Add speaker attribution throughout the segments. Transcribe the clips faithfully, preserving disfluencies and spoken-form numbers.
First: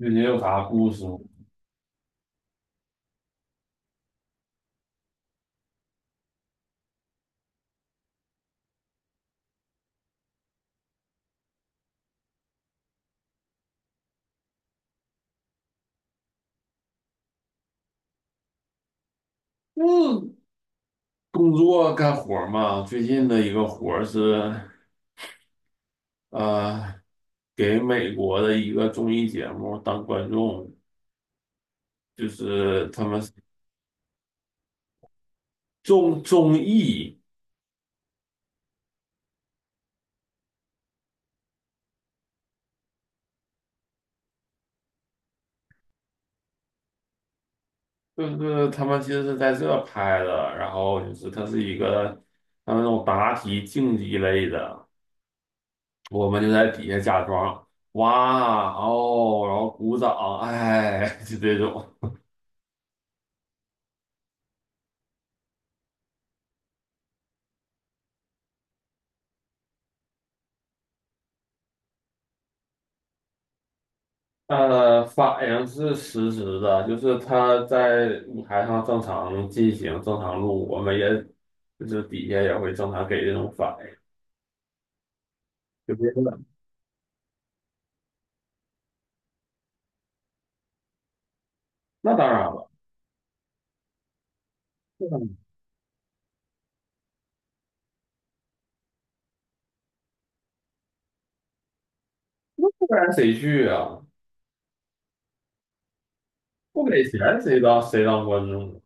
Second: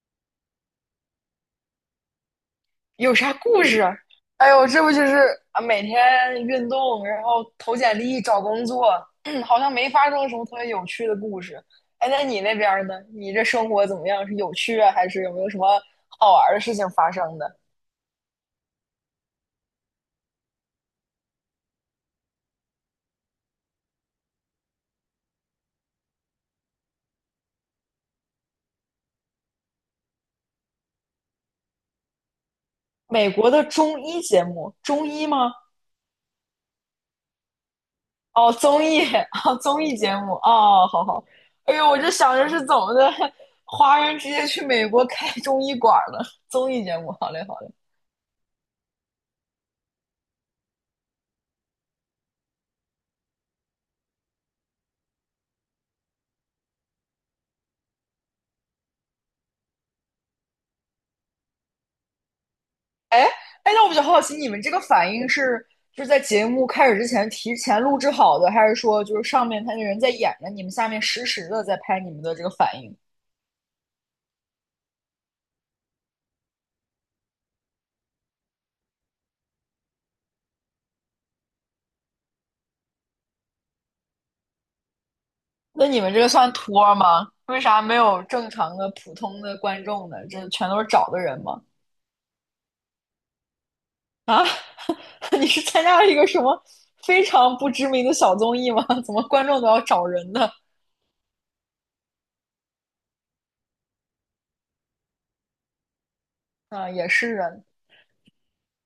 Speaker 1: 最近有啥故事吗？
Speaker 2: 有啥故事？哎呦，这不就是啊，每天运动，然后投简历、找工作，好像没发生什么特别有趣的故事。哎，那你那边儿呢？你这生活怎么样？是有趣啊，还是有没有什么好玩儿的事情发生的？
Speaker 1: 嗯，工作干活儿嘛，最近的一个活儿是，呃，给美国的一个综艺节目当观众，就是他们
Speaker 2: 美国的中医节目，中医吗？
Speaker 1: 综综艺，
Speaker 2: 哦，综艺，哦，综艺节目，哦，好好。哎呦，我就想着是怎么的，华人直接去美国开中医馆儿了，综艺节目，好嘞，好嘞。
Speaker 1: 就是他们其实是在这拍的，然后就是它是一个他们那种答题竞技类的，我们就在底下假装哇哦，然后鼓掌，哎，就这种。
Speaker 2: 哎哎，那我比较好奇，你们这个反应是就是在节目开始之前提前录制好的，还是说就是上面他那人在演着，你们下面实时的在拍你们的这个反应？
Speaker 1: 呃，反应是实时的，就是他在舞台上正常进行、正常录，我们也就是底下也会正常给这种反应，
Speaker 2: 那
Speaker 1: 就
Speaker 2: 你
Speaker 1: 别
Speaker 2: 们这
Speaker 1: 说
Speaker 2: 个
Speaker 1: 了，
Speaker 2: 算托吗？为啥没有正常的普通的观众呢？这全都是找的人吗？
Speaker 1: 那当然了，
Speaker 2: 啊，
Speaker 1: 那当然
Speaker 2: 你是参加了一个什么非常不知名的小综艺吗？怎么观众都要找人呢？
Speaker 1: 不然谁去啊？不
Speaker 2: 啊，
Speaker 1: 给
Speaker 2: 也是
Speaker 1: 钱
Speaker 2: 啊，
Speaker 1: 谁当谁当观众？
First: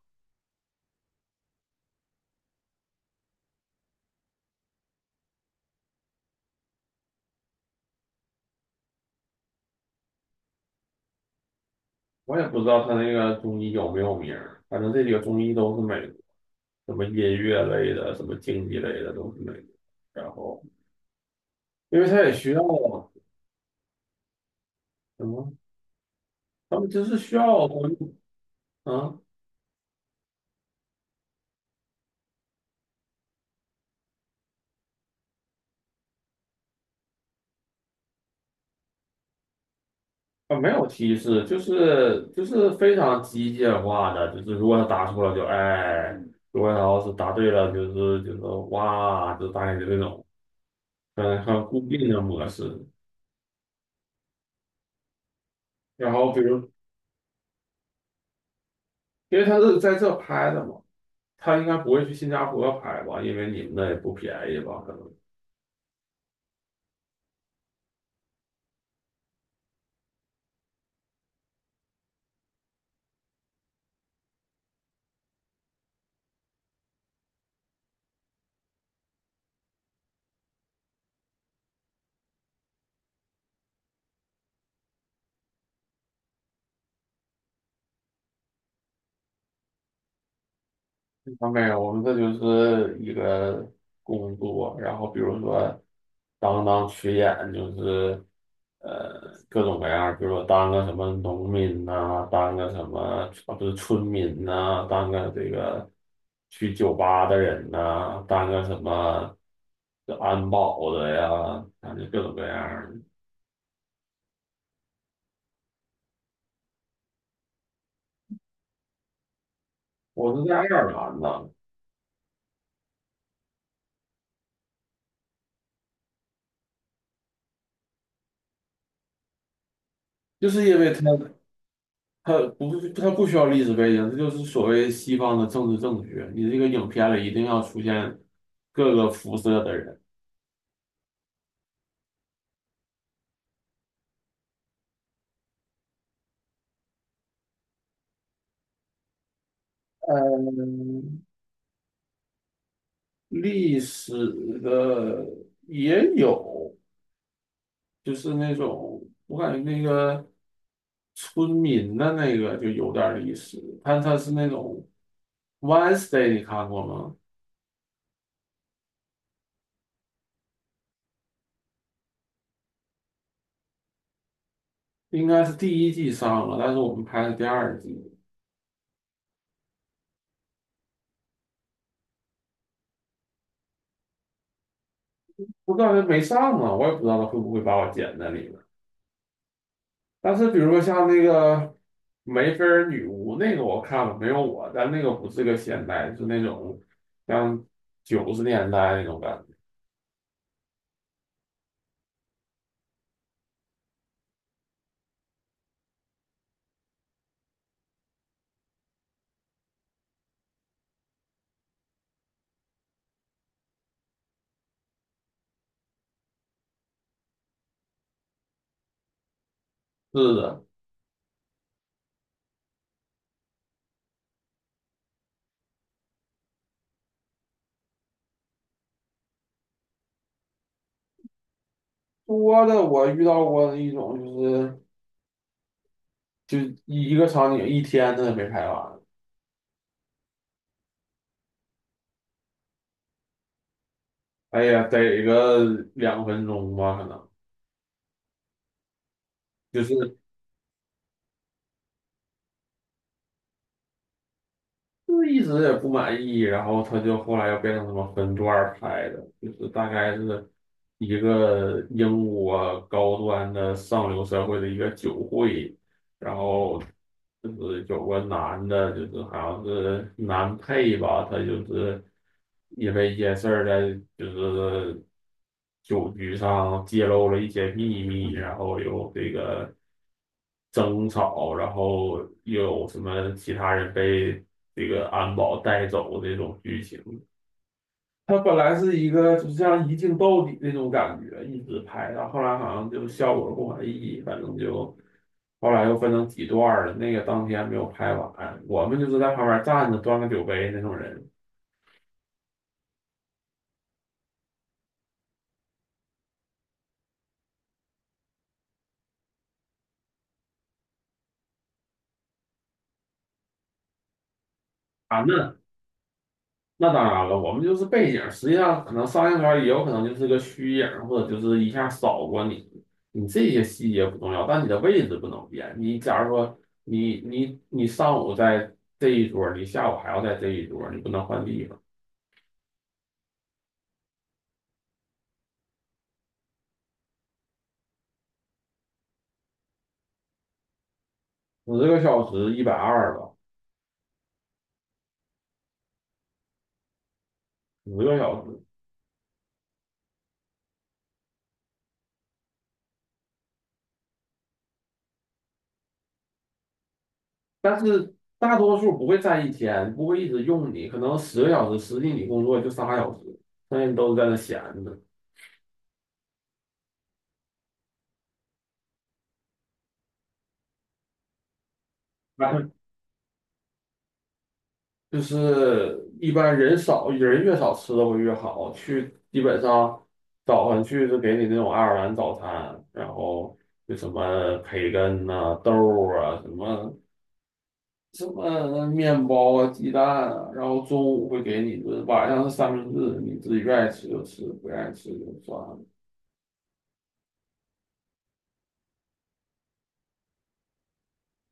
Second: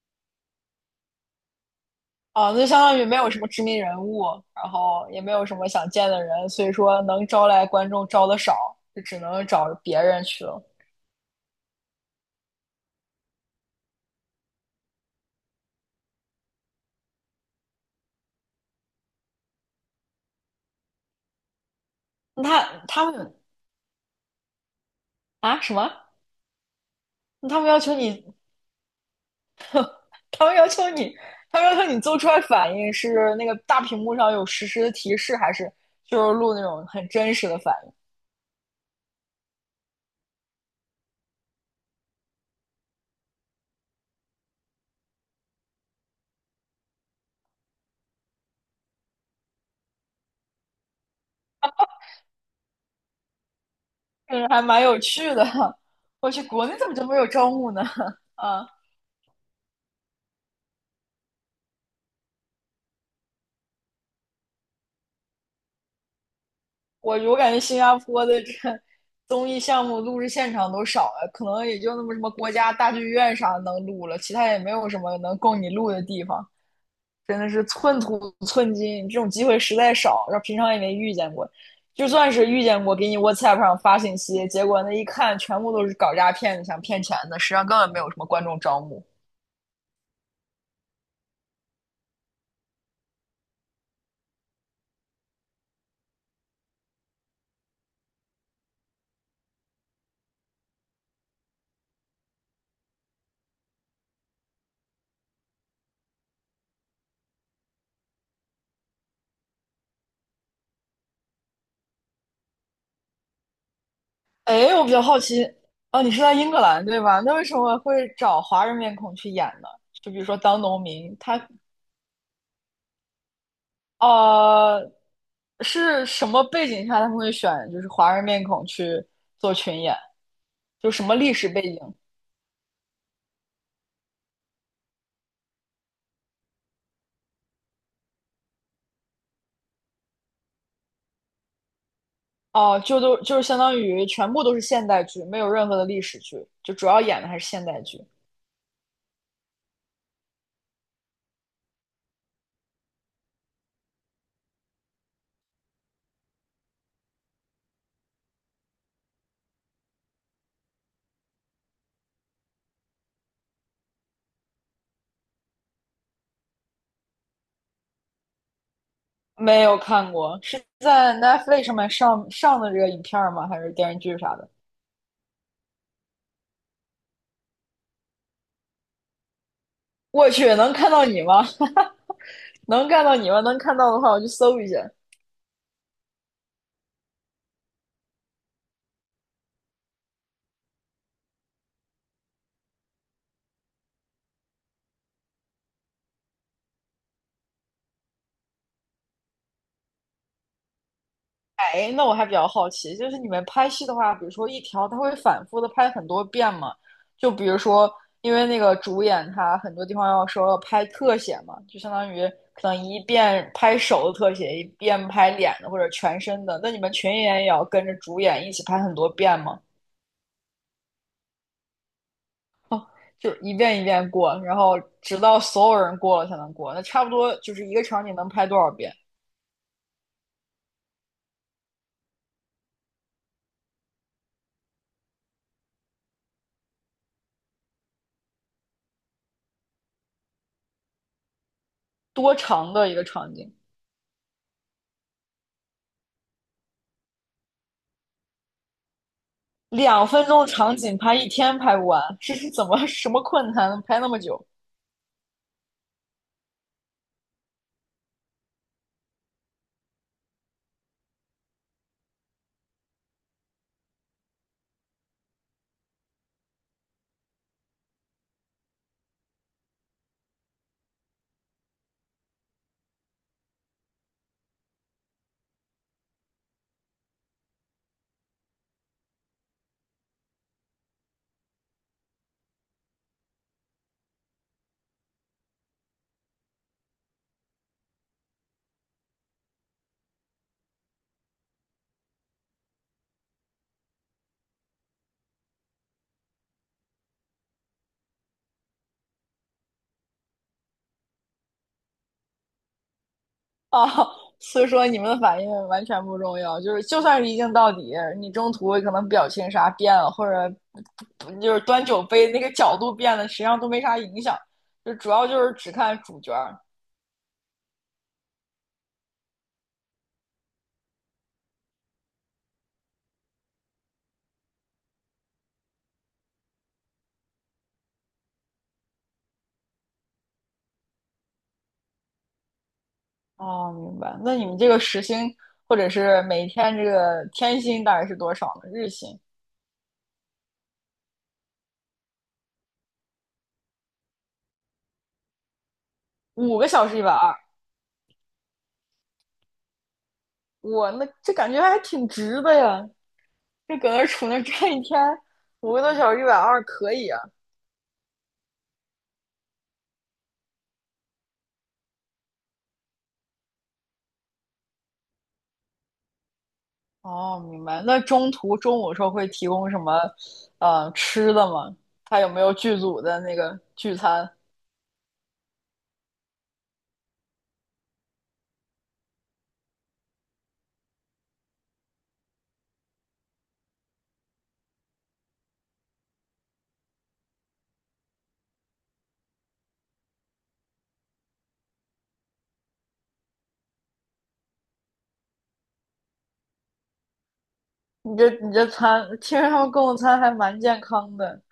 Speaker 2: 啊，那就相当于没有什么知名人物，然后也没有什么想见的人，所以说能招来观众招的少，就只能找别人去了。
Speaker 1: 我也不知道他那个综艺有没有名儿，反正这几个综艺都是美国什么音乐类的、什么竞技类的都是美国。然后，因为他也需要
Speaker 2: 那他他们
Speaker 1: 什么，
Speaker 2: 啊什么？
Speaker 1: 他们就是需
Speaker 2: 那他
Speaker 1: 要
Speaker 2: 们要
Speaker 1: 观
Speaker 2: 求
Speaker 1: 众
Speaker 2: 你，
Speaker 1: 啊。
Speaker 2: 他们要求你，他们要求你做出来反应是那个大屏幕上有实时的提示，还是就是录那种很真实的反应？
Speaker 1: 啊，没有提示，就是就是非常机械化的，就是如果他答错了就哎，如果他要是答对了就是就是哇，就大概就这种，嗯，很固定的模式。
Speaker 2: 嗯，还蛮有趣的。
Speaker 1: 然
Speaker 2: 我
Speaker 1: 后比
Speaker 2: 去，国
Speaker 1: 如
Speaker 2: 内怎么就没有招募呢？啊。
Speaker 1: 因为他是在这拍的嘛，他应该不会去新加坡拍吧，因为你们那也不便宜吧，可能。
Speaker 2: 我我感觉新加坡的这个综艺项目录制现场都少了，可能也就那么什么国家大剧院啥能录了，其他也没有什么能供你录的地方，真的是寸土寸金，这种机会实在少，然后平常也没遇见过，就算是遇见过，给你 WhatsApp 上发信息，结果那一看全部都是搞诈骗的，想骗钱的，实际上根本没有什么观众招募。
Speaker 1: 啊，没有，我们这就是一个工作，然后比如说当当群演，就是呃各种各样儿比如说当个什么农民呐、当个什么啊不是村民呐、当个这个去酒吧的人呐、当个什么这安保的呀，反正各种各样儿的。
Speaker 2: 哎，我比较好奇，哦，你是在英格兰对吧？那为什么会找华人面孔去演呢？就比如
Speaker 1: 我
Speaker 2: 说
Speaker 1: 是在
Speaker 2: 当
Speaker 1: 爱
Speaker 2: 农
Speaker 1: 尔
Speaker 2: 民，
Speaker 1: 兰
Speaker 2: 他
Speaker 1: 呢，
Speaker 2: 呃，是什么背景下他们会选就是华人面孔去做群演？
Speaker 1: 就是因
Speaker 2: 就
Speaker 1: 为
Speaker 2: 什么历
Speaker 1: 他。
Speaker 2: 史背景？
Speaker 1: 它不，它不需要历史背景，这就是所谓西方的政治正确。你这个影片里一定要出现各个肤色的人，
Speaker 2: 哦、就都就是相当于全部都是现代剧，没有任何的历史剧，就主要演的还是现代剧。
Speaker 1: 历史的也有，就是那种我感觉那个村民的那个就有点历史，但它是那种 Wednesday,你看过吗？
Speaker 2: 没有看过，是在 Netflix 上面上上的这个影片儿吗？还是电视剧啥的？
Speaker 1: 应该是第一季上了，但是我们拍的第二季，
Speaker 2: 我去，能看到你吗？能看到你吗？能看到的话，我去搜一下。
Speaker 1: 我感觉没上啊，我也不知道他会不会把我剪在里面。但是比如说像那个梅菲尔女巫那个我看了没有我，但那个不是个现代，是那种像九十年代那种感觉。
Speaker 2: 哎，那我还比较好奇，就是你们拍戏的话，比如说一条，它会反复的拍很多遍吗？就比如说，因为那个主演他很多地方要说要拍特写嘛，就相当于可能一遍拍手的特写，一遍拍脸的或者全身的。那你们群演也要跟着主演一起拍很多遍吗？
Speaker 1: 是的，
Speaker 2: 就一遍一遍过，然后直到所有人过了才能过。那差不多就是一个场景能拍多少遍？
Speaker 1: 多的我遇到过的一种就是就一个场景一天他都没拍完，
Speaker 2: 多长的一个场景？
Speaker 1: 哎呀，得个两分钟吧，可能就
Speaker 2: 两
Speaker 1: 是
Speaker 2: 分钟场景拍一天拍不完，这是怎么什么困难能拍那么久
Speaker 1: 就是一直也不满意，然后他就后来又变成什么分段儿拍的，就是大概是一个英国高端的上流社会的一个酒会，然后就是有个男的，就是好像是男配吧，他就是因为一件事儿在就是酒局上揭露了一些秘密，然后有这个争吵，然后又有什么其他人被这个安保带走这种剧情。他本来是一个就是像一镜到底那种感觉，一直拍，然后后来好像就效果不满意，反正就后来又分成几段了。那个当天没有拍完，我们就是在旁边站着端个酒杯那种人
Speaker 2: 啊？所以说你们的反应完全不重要，就是就算是一镜到底，你中途可能表情啥变了，或者就是端酒杯那个角度变了，实际上都没啥影响，就主
Speaker 1: 啊。
Speaker 2: 要就是
Speaker 1: 那
Speaker 2: 只看主角儿。
Speaker 1: 那当然了，我们就是背景，实际上可能上映圈也有可能就是个虚影，或者就是一下扫过你。你这些细节不重要，但你的位置不能变。你假如说你你你上午在这一桌，你下午还要在这一桌，你不能换地方。
Speaker 2: 哦，明白。那你们这个时薪或者是每天这个天薪大概是多少呢？日薪
Speaker 1: 十个小时一百二吧，
Speaker 2: 五个小时一百二，
Speaker 1: 十个小时。
Speaker 2: 我那这感觉还挺值的呀。就搁那杵那站一天，五个多小时一百二可以啊。
Speaker 1: 但是大多数不会占一天，不会一直用你，可能十个小时，实际你工作就仨小时，剩下你都是在那闲着。
Speaker 2: 哦，明白。那中途中午的时候会提供什么，呃，吃的吗？他有没有剧组的那个聚餐？
Speaker 1: 就是一般人少，人越少吃的会越好。去基本上早上去就给你那种爱尔兰早餐，然后就什么培根呐、啊豆啊、什么什么面包啊、鸡蛋啊，然后中午会给你一顿，晚上是三明治，你自己愿意吃就吃，不愿意吃就算了。
Speaker 2: 你这你这餐，听说他们供的餐还蛮健康的，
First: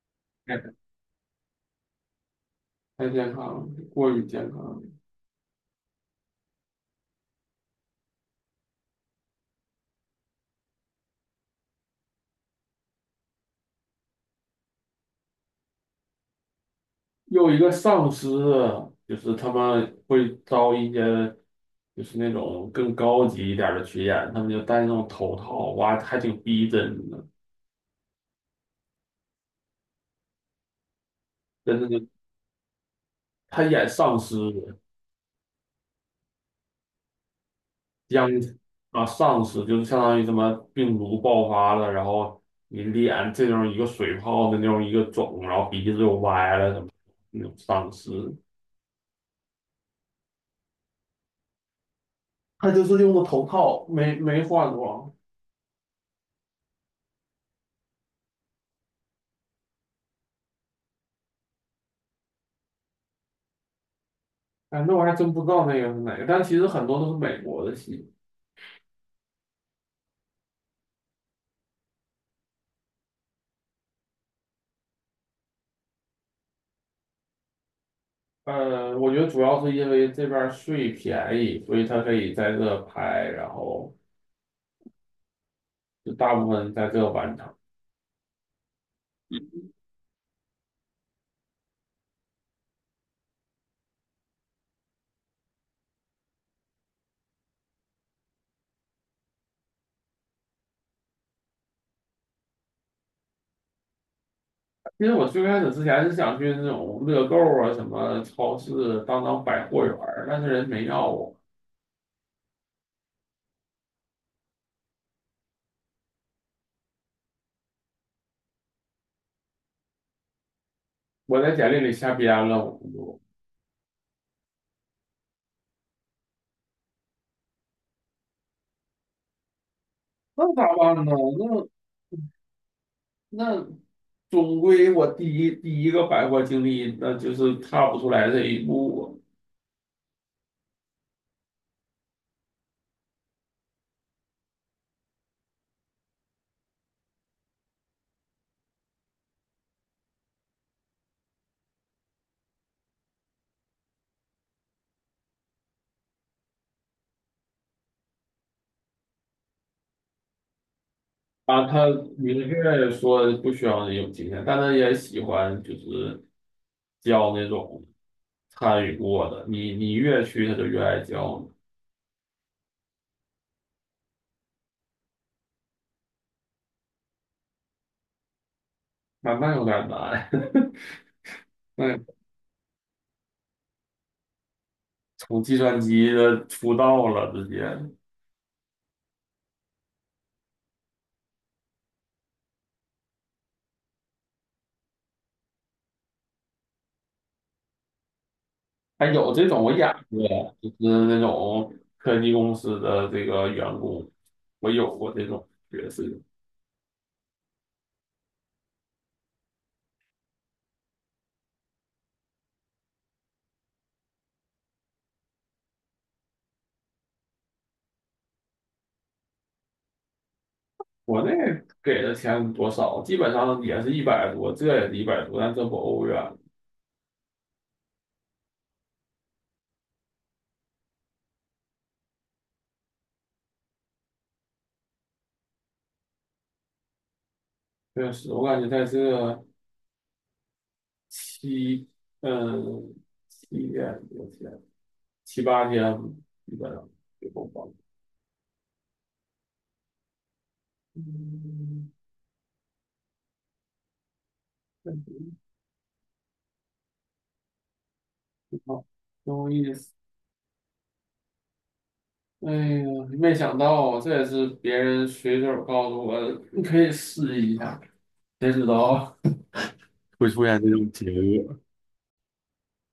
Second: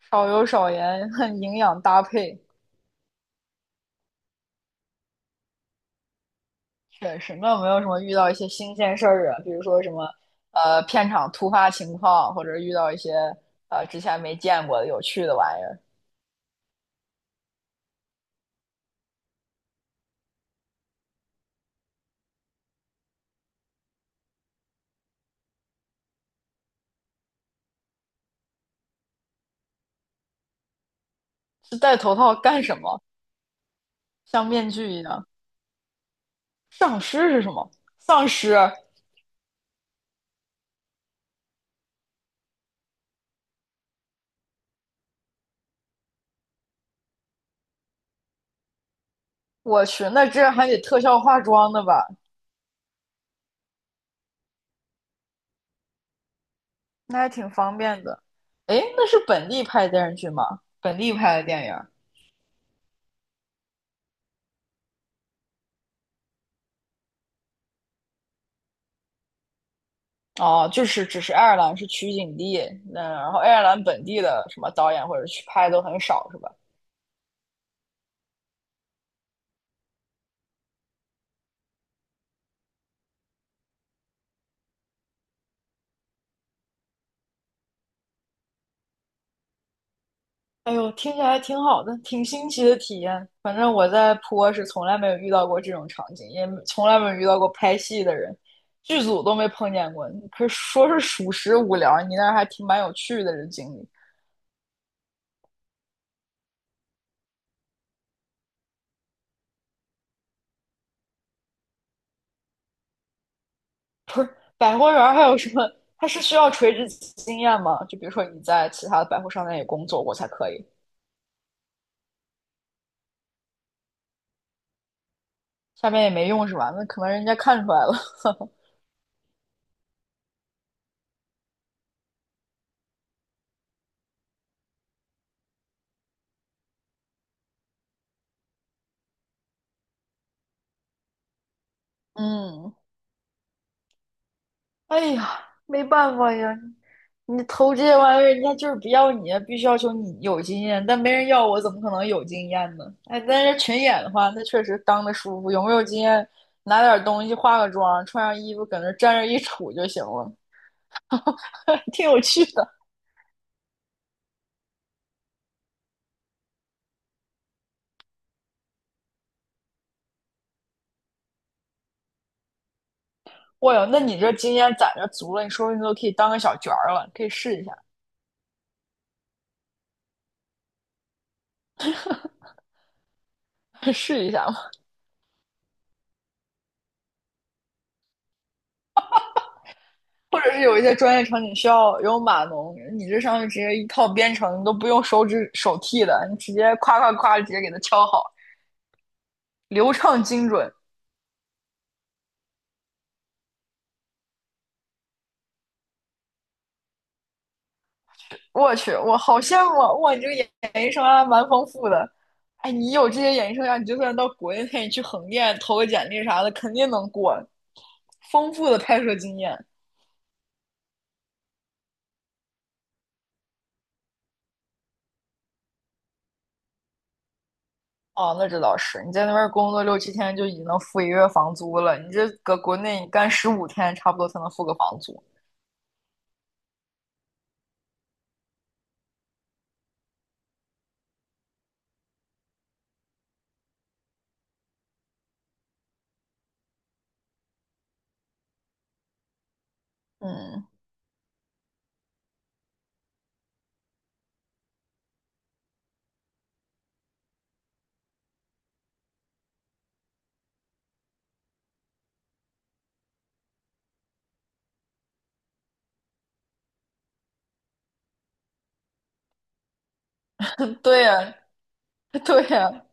Speaker 2: 少油少
Speaker 1: 太
Speaker 2: 盐，营养搭配。
Speaker 1: 太健康了，过于健康了。
Speaker 2: 确实，那有没有什么遇到一些新鲜事儿啊？比如说什么，呃，片场突发情况，或者遇到一些呃之前没见过的有趣的玩意儿？
Speaker 1: 又一个丧尸啊就是他们会招一些，就是那种更高级一点儿的群演，他们就戴那种头套，哇，还挺逼真的，
Speaker 2: 是
Speaker 1: 真的
Speaker 2: 戴
Speaker 1: 就
Speaker 2: 头套干什么？
Speaker 1: 他演丧尸，
Speaker 2: 像面具一样。丧尸是什么？丧
Speaker 1: 殃
Speaker 2: 尸，
Speaker 1: 啊丧尸就是相当于什么病毒爆发了，然后你脸这种一个水泡的那种一个肿，然后鼻子又歪了什么那种丧尸，
Speaker 2: 我去，那这还得特效化妆的吧？
Speaker 1: 他就是用的头套，没没换装。
Speaker 2: 那还挺方便的。诶，那是本地拍的电视剧吗？本地拍的电影？
Speaker 1: 哎，那我还真不知道那个是哪个，但其实很多都是美国的戏。
Speaker 2: 哦，就是只是爱尔兰是取景地，那然后爱尔兰本地的什么导演或者去拍都很少，是吧？
Speaker 1: 呃，我觉得主要是因为这边儿税便宜，所以他可以在这拍，然后就大部分在这完成。
Speaker 2: 哎呦，听起来挺好的，挺新奇的体验。反正我在坡是从来没有遇到过这种场景，也从来没有遇到过拍戏的人，剧组都没碰见过。可是说是属实无聊，你那儿还挺蛮有趣的这经历。
Speaker 1: 其实我最开始之前是想去那种乐购啊、什么超市、当当百货员儿，但是人没要我，
Speaker 2: 不是百货员还有什么？它是需要垂直经验吗？就比如说你在其他的百货商店也工作过才可以，
Speaker 1: 我在简历里瞎编了，我就
Speaker 2: 下面也没用是吧？那可能人家看出来了。
Speaker 1: 那咋办呢？那那总归我第一第一个百货经历，那就是踏不出来这一步
Speaker 2: 嗯，哎呀，没办法呀，你投这些玩意儿，人家就是不要你啊，必须要求你有经验，但没人要我，怎么可能有经验呢？哎，但是群演的话，那确实当的舒服，有没有经验，拿点东西，化个妆，穿上衣服，搁那站着一杵就行了，
Speaker 1: 啊。啊他
Speaker 2: 挺有
Speaker 1: 明
Speaker 2: 趣的。
Speaker 1: 确说不需要人有经验，但他也喜欢就是教那种参与过的，你你越去他就越爱教你，
Speaker 2: 哇哟，那你这经验攒着足了，你说不定都可以当个小角儿了，可以试一下，
Speaker 1: 慢慢有点难。那
Speaker 2: 试一下嘛。
Speaker 1: 从计算机的出道了，直接
Speaker 2: 或者是有一些专业场景需要有码农，你这上面直接一套编程，你都不用手指手替的，你直接夸夸夸直接给它敲好，
Speaker 1: 还有这种我演
Speaker 2: 流畅精
Speaker 1: 过，就
Speaker 2: 准。
Speaker 1: 是那种科技公司的这个员工，我有过这种角色。
Speaker 2: 我去，我好羡慕啊哇，你这个演艺生涯蛮丰富的。哎，你有这些演艺生涯，你就算到国内，你去横店投个简历啥的，肯定能过。丰富的拍摄经验，
Speaker 1: 国内给的钱多少，基本上也是一百多，这也是一百多，但这不欧元。
Speaker 2: 哦，那这倒是，你在那边工作六七天就已经能付一个月房租了，你这搁国内你干十五天差不多才能付个房租。
Speaker 1: 确实，我感觉在这七嗯七天多天七八天，基本上就够花了。
Speaker 2: 嗯，
Speaker 1: 嗯，挺好，挺有意思。哎呀，没想到啊，这也是别人随手告诉我的，你可以试一下，谁知道会出现这种
Speaker 2: 对
Speaker 1: 结
Speaker 2: 呀，
Speaker 1: 果。
Speaker 2: 对呀，